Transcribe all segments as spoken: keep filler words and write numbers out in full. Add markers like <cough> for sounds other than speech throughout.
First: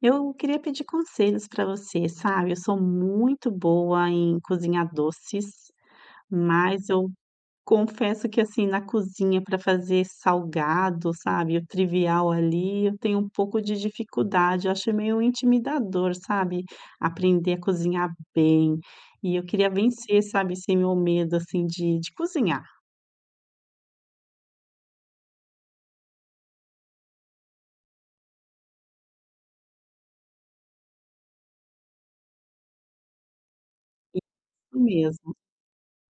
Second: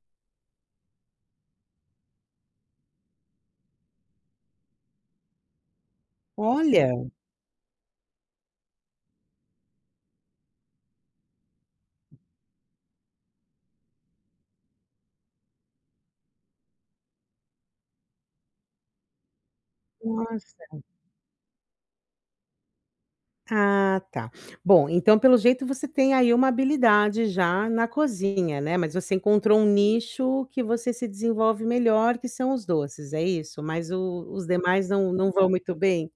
Eu queria pedir conselhos para você, sabe. Eu sou muito boa em cozinhar doces, mas Olha, eu confesso que, assim, na cozinha para fazer salgado, sabe, o trivial ali, eu tenho um pouco de dificuldade. Eu acho meio intimidador, sabe, aprender a cozinhar bem. E eu queria vencer, sabe, nossa. esse meu medo, assim, de de cozinhar Ah, tá. Bom, então pelo jeito você tem aí uma habilidade já na cozinha, né, mas você encontrou um nicho que você se desenvolve melhor, que são os doces, é isso? Mas o os demais não não mesmo. vão muito bem?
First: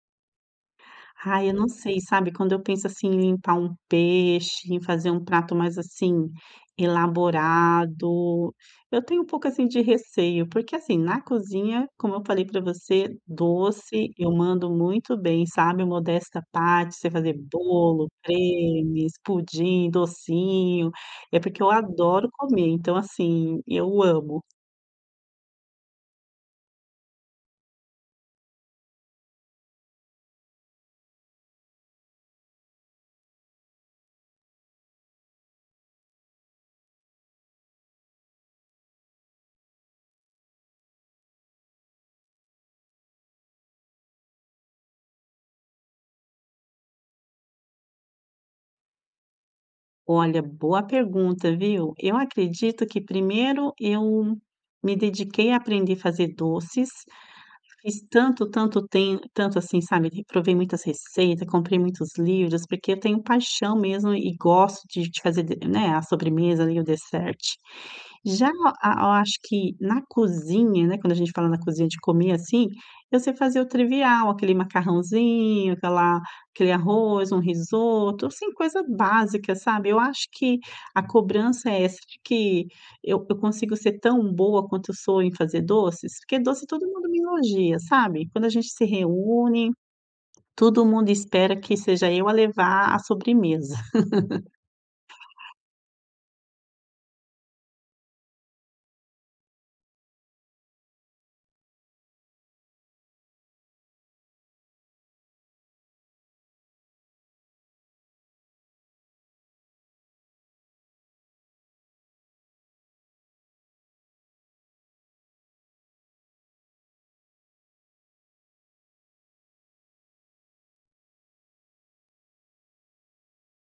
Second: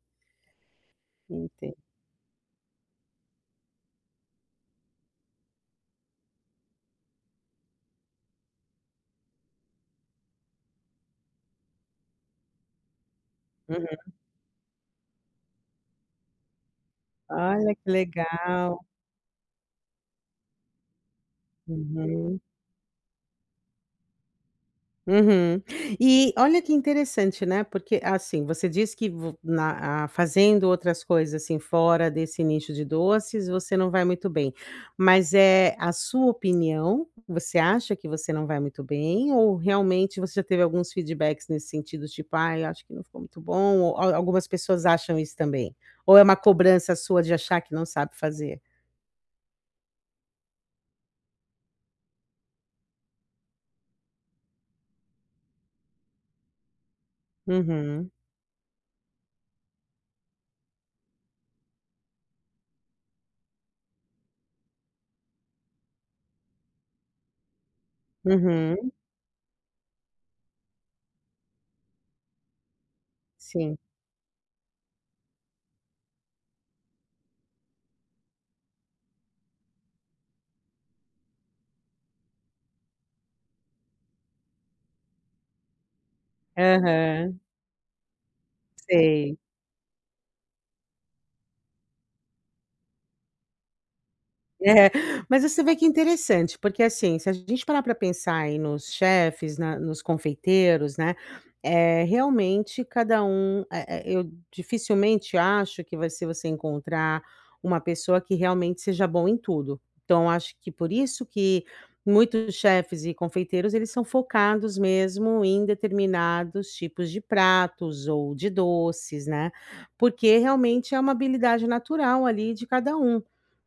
Ai, eu não Enten sei, sabe, quando eu penso, assim, em limpar um peixe, em fazer um prato mais, assim, elaborado, eu tenho um pouco, assim, de receio, porque, assim, na cozinha, como eu falei para você, Uhum. doce eu mando muito bem, sabe, Modesta parte, você fazer Olha, que bolo, legal. cremes, pudim, docinho, é porque eu adoro Uhum. comer, então, assim, eu amo. Uhum. E olha que interessante, né, porque, assim, você diz que vo na a fazendo outras coisas, assim, fora desse nicho de doces, você não vai muito bem. Mas é a sua opinião, você acha que você não vai muito bem ou realmente você já teve alguns feedbacks nesse sentido, tipo: "Ai, acho que não ficou muito bom", ou al algumas pessoas acham isso também? Ou é uma cobrança sua de achar que não sabe fazer? Olha, boa pergunta, viu? Eu acredito que primeiro eu me dediquei a aprender a fazer doces. Fiz Uhum, tanto, tanto tem tanto assim, sabe, provei muitas receitas, comprei muitos livros, porque eu tenho paixão mesmo e gosto de de fazer de, né, a sobremesa ali, o dessert. Já uhum, a eu acho que na cozinha, né, quando a gente fala na cozinha de comer, assim, eu sei fazer o sim. trivial, aquele macarrãozinho, aquela aquele arroz, um risoto, assim, coisa básica, sabe. Eu acho que a cobrança é essa de que eu eu consigo ser tão boa quanto eu sou em fazer doces, porque doce todo mundo me Aham, elogia, sabe. Quando a gente se sei. reúne, todo mundo espera que seja eu a levar a sobremesa. <laughs> É, mas você vê que é interessante, porque assim, se a gente parar para pensar aí nos chefes, na nos confeiteiros, né, é realmente cada um eh eh, eu dificilmente acho que vai ser você encontrar uma pessoa que realmente seja bom em tudo. Então acho que por isso que muitos chefes e confeiteiros, eles são focados mesmo em determinados tipos de pratos ou de doces, né, porque realmente é uma habilidade natural ali de cada um.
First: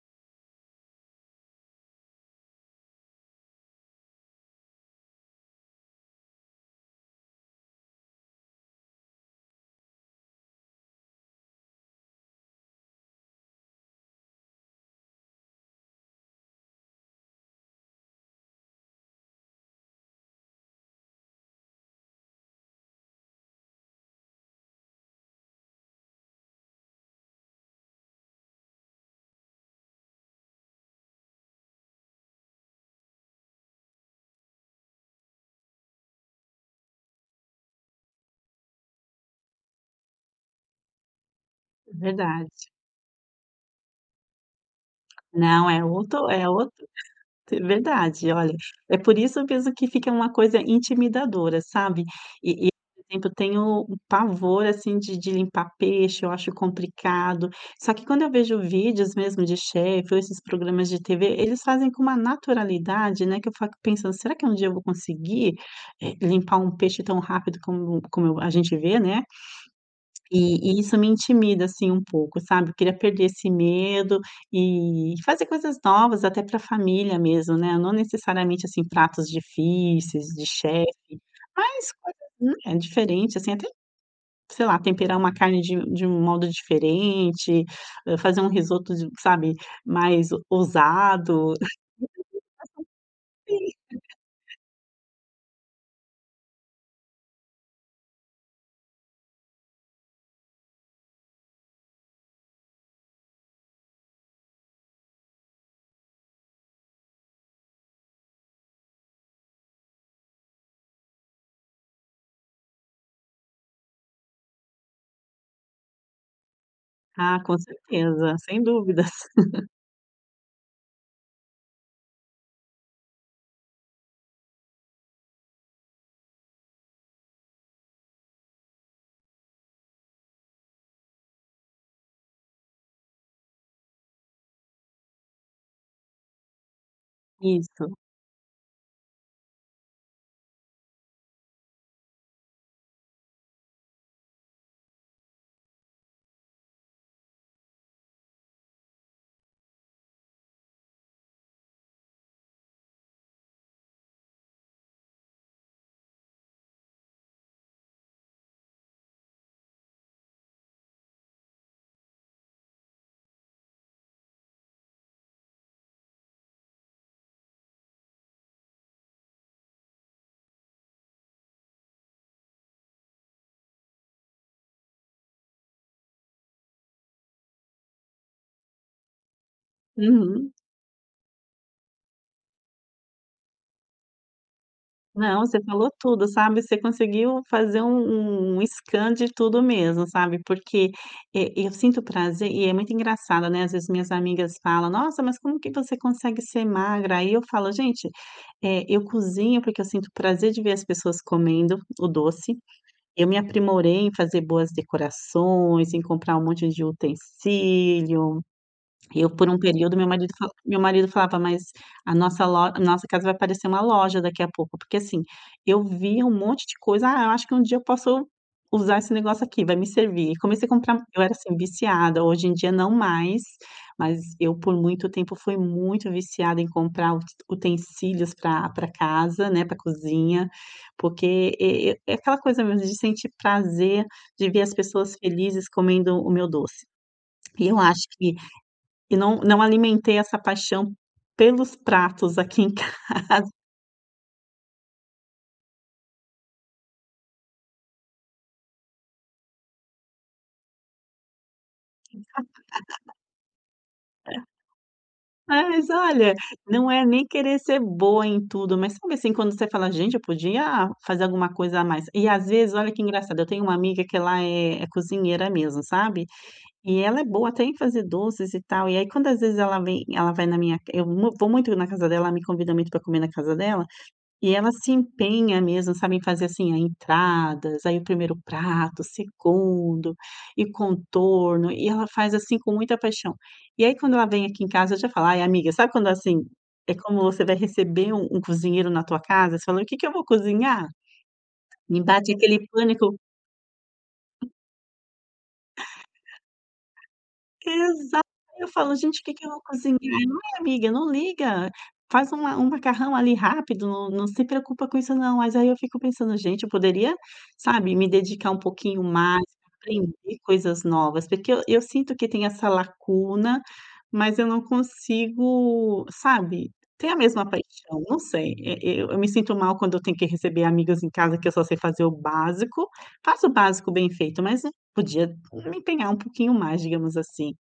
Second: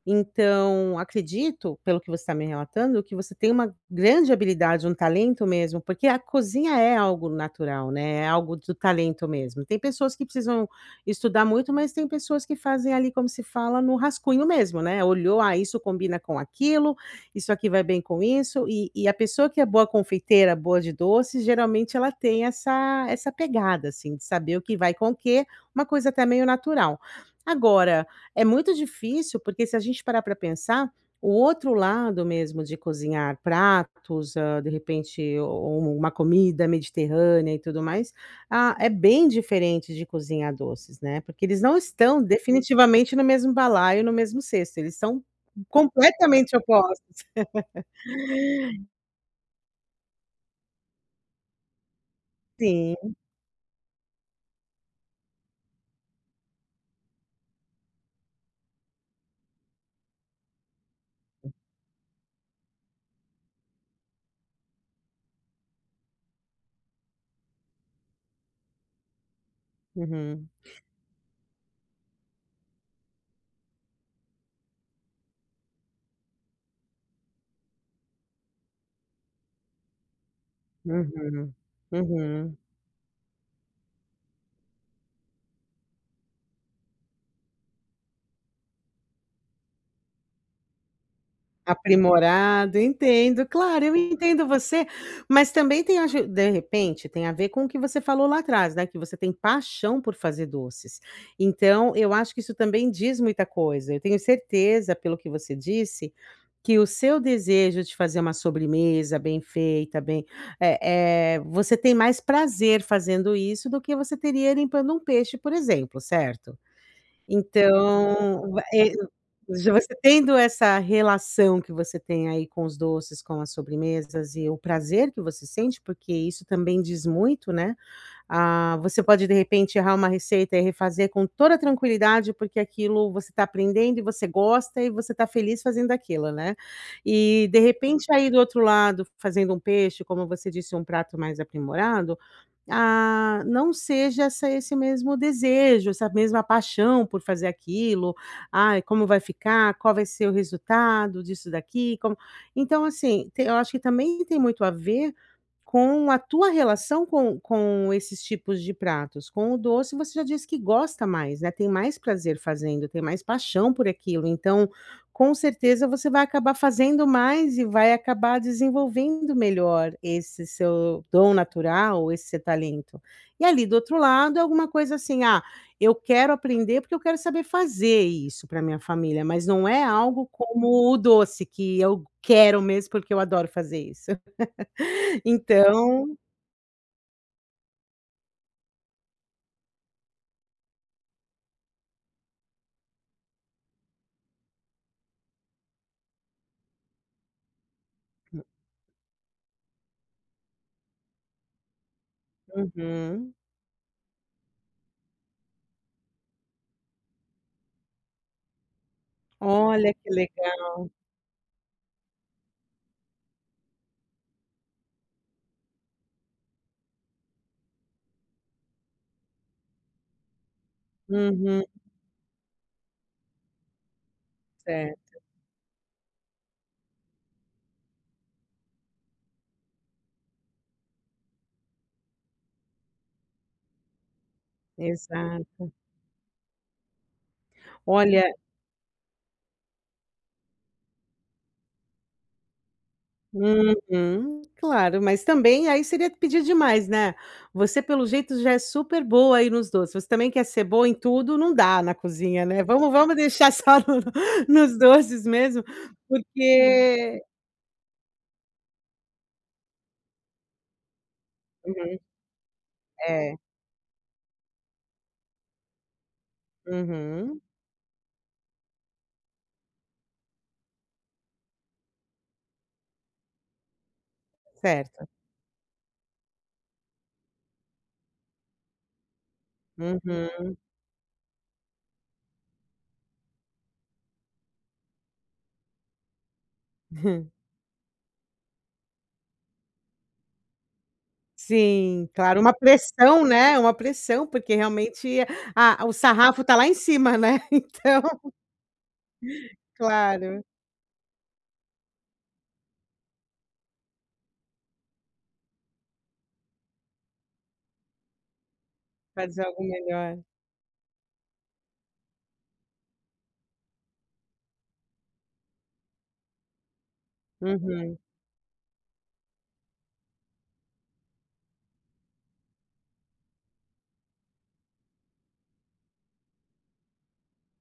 Então, acredito, pelo que você está me relatando, que você tem uma grande habilidade, um talento mesmo, porque a cozinha é algo natural, né? É algo do talento mesmo. Tem pessoas que precisam estudar muito, mas tem pessoas que fazem ali, como se fala, no rascunho mesmo, né? Olhou, ah, isso combina com aquilo, isso aqui vai bem com isso. E, e a pessoa que é boa confeiteira, boa de doces, geralmente ela tem essa, essa pegada, assim, de saber o que vai com o que, uma coisa até meio natural. Agora, é muito difícil, porque se a gente parar para pensar, o outro lado mesmo de cozinhar pratos, hã, de repente u uma comida mediterrânea e tudo mais, ah, é bem diferente de cozinhar doces, né, porque eles não É estão verdade. definitivamente no mesmo balaio, no mesmo cesto, eles são Não, é outro é completamente outro. opostos. É verdade, olha, é por isso mesmo que fica uma coisa intimidadora, sabe. E e, por Sim. exemplo, eu tenho um pavor, assim, de de limpar peixe, eu acho complicado. Só que quando eu vejo vídeos mesmo de chefe ou esses programas de T V, eles fazem com uma naturalidade, né, que eu fico pensando: "Será que um dia eu vou conseguir, eh, limpar um peixe tão rápido como como eu- a gente vê, né". Uhum. E e isso me intimida, assim, um pouco, sabe. Eu queria perder esse medo e fazer coisas novas até para a família mesmo, né, não necessariamente, assim, pratos difíceis de chefe, Uhum. mas coisas, hum, Uhum. é diferente, assim, até, sei lá, temperar uma carne de de um modo diferente, hã, fazer um risoto de, sabe, mais ousado. <laughs> Aprimorado, entendo, claro, eu entendo você, mas também tem aju de repente, tem a ver com o que você falou lá atrás, né, que você tem paixão por fazer doces. Então, eu acho que isso também diz muita coisa. Eu tenho certeza, pelo que você disse, que o seu desejo de fazer uma sobremesa bem feita, bem é, é, você tem mais prazer fazendo isso do que você teria limpando um peixe, por exemplo, certo? Ah, com certeza, Então, sem eh, dúvidas. <laughs> já você tendo essa relação que você tem aí com os doces, com as sobremesas e o prazer que você sente, porque isso também diz muito, né. Ah, você pode de repente errar uma receita e refazer com toda tranquilidade, porque aquilo você está aprendendo e você gosta e você está feliz fazendo aquilo, né. E de Isso. repente aí do outro lado, fazendo um peixe, como você disse, um prato mais aprimorado, ah, não seja essa esse mesmo desejo, essa mesma paixão por fazer aquilo. "Ai, como vai ficar? Qual vai ser o resultado disso daqui? Como" Então, assim, te eu acho que também tem muito a ver com a tua relação com com esses tipos de pratos, com o doce você já disse que gosta mais, né, tem mais prazer fazendo, tem mais paixão por aquilo, então, com certeza você vai acabar fazendo mais e vai acabar desenvolvendo melhor esse seu dom natural, esse seu talento. E ali do outro lado é alguma coisa assim: "Ah, eu quero aprender porque eu quero saber fazer isso para minha família", mas não é algo Uhum. como o doce que eu quero mesmo porque eu adoro fazer isso. <laughs> Não, você falou Então tudo, sabe, você conseguiu fazer um um um scan de tudo mesmo, sabe, porque, eh, eu sinto prazer e é muito engraçado, né, às vezes minhas amigas falam: "Nossa, mas como que você consegue ser magra?" Aí eu falo: "Gente, eh, eu cozinho porque eu sinto prazer de ver as pessoas comendo o doce, eu uhum. me aprimorei em fazer boas decorações, em comprar um monte de utensílio, eu por um Olha período, meu que marido fa legal. meu marido falava: "Mas a nossa lo a nossa casa vai parecer uma loja daqui a pouco", porque, assim, eu via um monte de coisa: "Ah, eu acho que um dia eu posso usar esse negócio aqui, vai me servir". E comecei a comprar, eu era, assim, Uhum. viciada, hoje em dia não mais, mas eu por muito Certo, tempo fui muito viciada em comprar ut utensílios para para casa, né, para cozinha, porque e e é aquela coisa mesmo de sentir prazer de ver as pessoas exato. felizes comendo o meu doce. E eu acho Olha, que e não não alimentei essa paixão pelos pratos aqui em casa. uhum. Claro, mas também aí seria pedir demais, né. Você pelo jeito já é super boa aí nos doces, você também quer ser boa em tudo, não dá na cozinha, né. Vamos vamos <laughs> deixar só no <laughs> nos doces <laughs> mesmo, Mas olha, não é porque nem querer ser boa em tudo, mas sabe, assim, quando você fala: "Gente, eu podia fazer alguma coisa a uhum. mais". E às vezes, olha que É. engraçado, eu tenho uma amiga que ela é é cozinheira mesmo, sabe, e ela é Uhum. boa até em fazer doces e tal. E aí quando às vezes ela vem, ela vai na minha eu mu vou muito na casa dela, ela me convida muito pra comer na casa dela. E ela se Certo. empenha mesmo, sabe, em fazer, assim, a entradas, aí o primeiro prato, o segundo, Uhum. e contorno, e ela faz, assim, com muita paixão. E aí quando ela vem aqui em casa eu já falo: "Ai amiga", sabe quando, assim, é como <laughs> você vai receber um um cozinheiro na tua casa, você fala: "O que que eu vou cozinhar?". Me Sim, bate claro, uma aquele pânico. pressão, né, uma pressão, porque realmente a o sarrafo tá lá em cima, né, <laughs> então, Exato. Eu falo: "Gente, o que que eu vou cozinhar?". claro, "Ai, amiga, não liga, faz uma um macarrão ali rápido, não não se preocupa com isso não". Mas aí eu fico pensando: "Gente, eu poderia, sabe, me dedicar um pouquinho fazer mais, algo melhor. aprender coisas novas", porque eu eu sinto que tem essa lacuna, mas eu não consigo, sabe, ter a mesma Uhum. paixão, não sei. E eu eu me sinto mal quando eu tenho que receber amigos em casa que eu só sei fazer o básico, faço o básico bem feito, mas eu podia me empenhar um pouquinho mais, digamos assim.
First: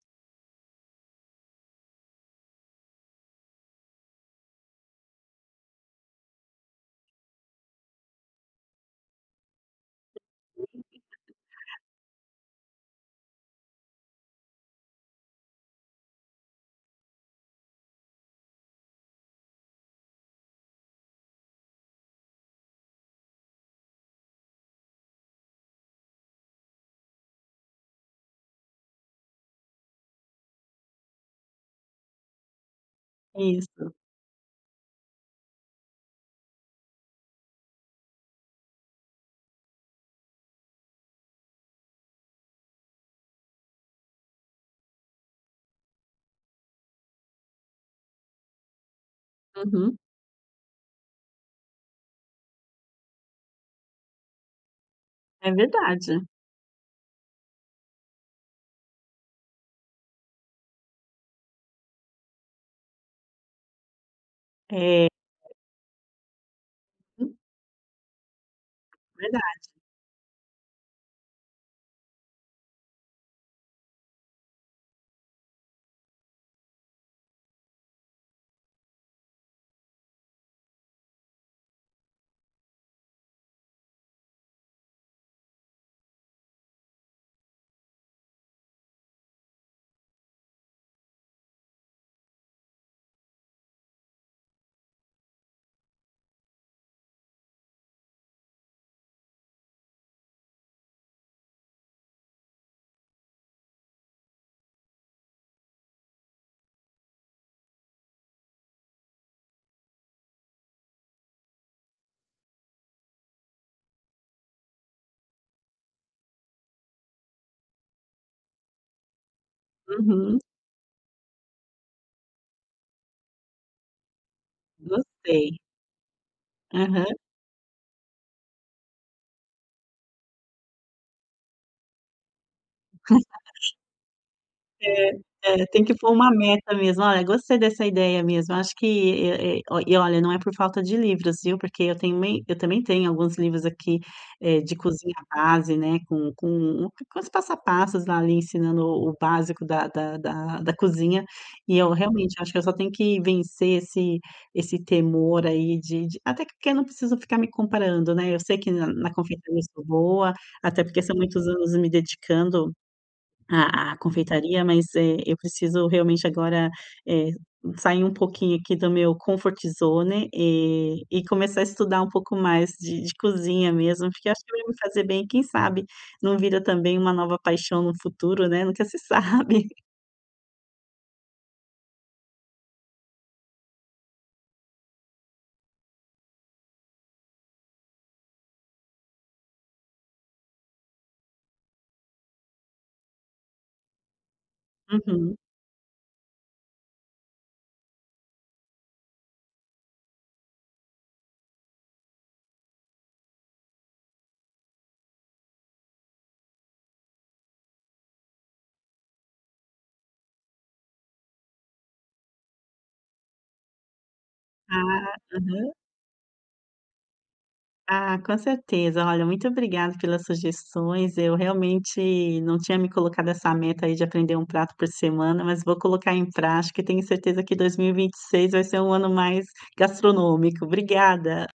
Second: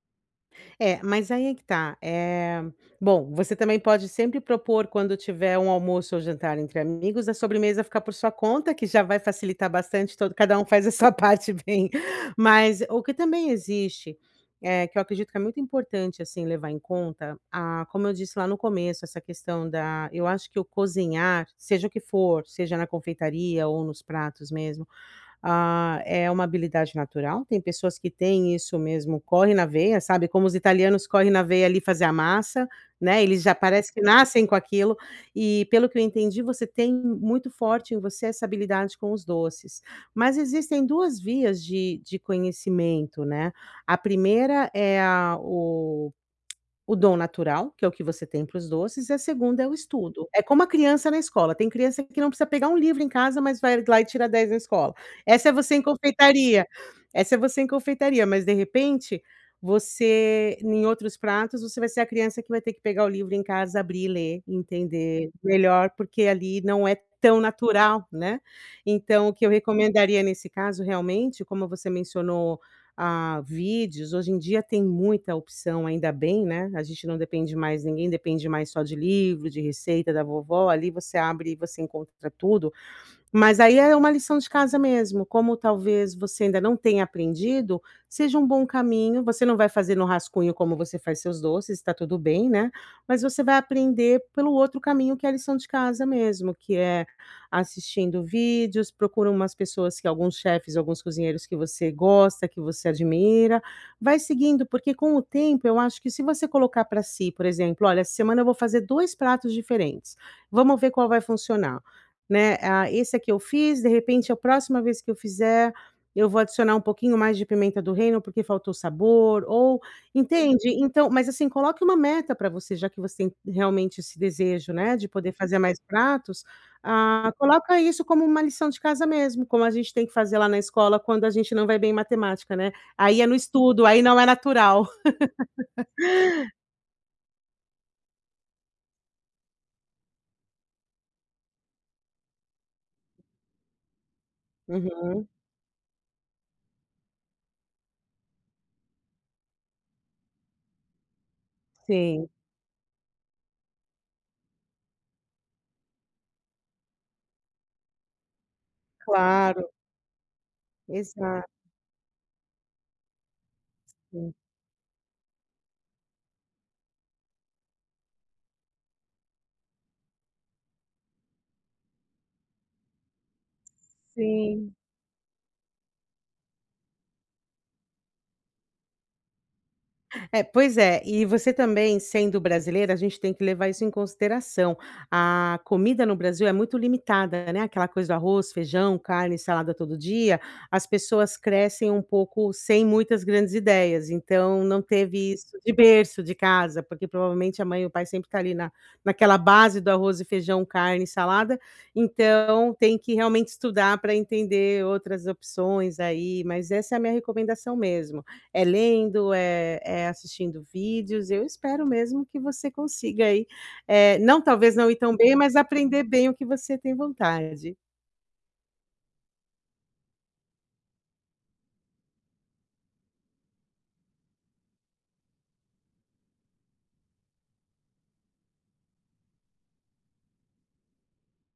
É, mas aí é que tá. É bom, você também pode sempre propor quando tiver um almoço ou jantar entre amigos, a sobremesa ficar por sua conta, que já vai facilitar bastante todo cada um <laughs> faz a sua <laughs> parte bem. Mas o que também existe, é que eu acredito que é muito importante, assim, levar em conta, a, como eu disse lá no começo, essa questão da eu acho que o cozinhar, seja o que for, seja na confeitaria ou nos pratos mesmo, ah, é uma habilidade natural, tem pessoas que têm isso mesmo, corre na veia, sabe, como os italianos correm na veia ali fazer a massa, né, eles já parece Isso. que nascem com aquilo, e pelo que eu entendi você tem muito forte em você essa habilidade com os doces. Mas existem duas vias de de conhecimento, né, a primeira é a o o dom natural, que é o que você tem para os doces, e a segunda é o Uhum. estudo. É como a criança na escola, tem criança que não precisa pegar um livro em casa, mas vai lá e tira dez na escola. Essa É é você em verdade. confeitaria, essa é você em confeitaria, mas de repente, você em outros pratos, você vai ser a criança que vai ter que pegar o livro em casa, abrir e ler, É, entender melhor, porque ali não é tão natural, né. Então o que eu verdade. recomendaria nesse caso realmente, como você mencionou a vídeos. Hoje em dia tem muita opção, ainda bem, né, a gente não depende mais ninguém depende mais só de livro, de receita da vovó, ali você abre e você encontra tudo. Mas aí é uma lição de casa mesmo, como talvez você ainda não tenha aprendido, seja um bom caminho, você não vai fazer no rascunho como você faz seus doces, está tudo bem, né, mas você vai aprender pelo outro caminho que é a lição de casa mesmo, que é assistindo vídeos, procura umas pessoas que alguns chefes, alguns cozinheiros que você gosta, que você admira, vai seguindo, porque com o tempo eu acho que se você colocar para si, por exemplo: "Olha, essa semana eu vou fazer dois pratos diferentes, vamos ver qual vai funcionar". Né, ah, esse aqui eu fiz, de repente a próxima vez que eu fizer, eu vou adicionar um pouquinho mais de pimenta do reino, porque faltou sabor ou Uhum. entende? Então mas assim, coloque uma meta para você, já que você tem realmente esse desejo, né, de poder fazer Gostei. mais pratos, Aham. ah, coloca isso como uma lição de casa mesmo, como a gente tem que fazer lá na escola quando a gente não vai bem em matemática, né. Aí é no estudo, aí não é natural. É, é, tem que pôr uma meta mesmo. Olha, gostei dessa ideia mesmo. Acho que, eh eh, ó, e olha, não é por falta de livros, viu, porque eu tenho mei eu também tenho alguns livros aqui, eh, de cozinha Uhum, base, né, com com com os passo a passos lá, ali, ensinando o o básico da da da da cozinha, e eu sim, realmente acho que eu só tenho que vencer esse esse temor aí de de até porque eu não preciso ficar me comparando, né, eu sei que na na confeitaria eu claro, sou boa, até porque são exato. muitos anos me dedicando a a confeitaria, mas, eh, eu preciso realmente agora, eh, sair um pouquinho aqui do meu comfort zone, eh, e começar a estudar um pouco mais de de cozinha mesmo, porque acho que vai Sim. me fazer bem, quem sabe não vira também uma nova paixão no futuro, né, nunca se sabe. <laughs> É, pois é, e você também, sendo brasileira, a gente tem que levar isso em consideração. A comida no Brasil é muito limitada, né? Aquela coisa do arroz, feijão, carne, salada todo dia. As pessoas crescem um pouco sem muitas grandes ideias, então não teve Uhum. isso de berço, de casa, porque provavelmente a mãe e o pai sempre tá ali na naquela base do arroz e feijão, carne salada, então tem que realmente estudar para entender outras opções aí, mas essa é a minha recomendação mesmo é lendo, é é assistindo vídeos. Eu espero mesmo que você consiga aí, eh, não talvez não ir Ah, tão bem, mas aham. aprender bem o que você tem vontade. Ah, com certeza. Olha, muito obrigada pelas sugestões. Eu realmente não tinha me colocado essa meta aí de aprender um prato por semana, mas vou colocar em prática e tenho certeza que dois mil e e vinte e seis vai ser um ano mais gastronômico. Obrigada.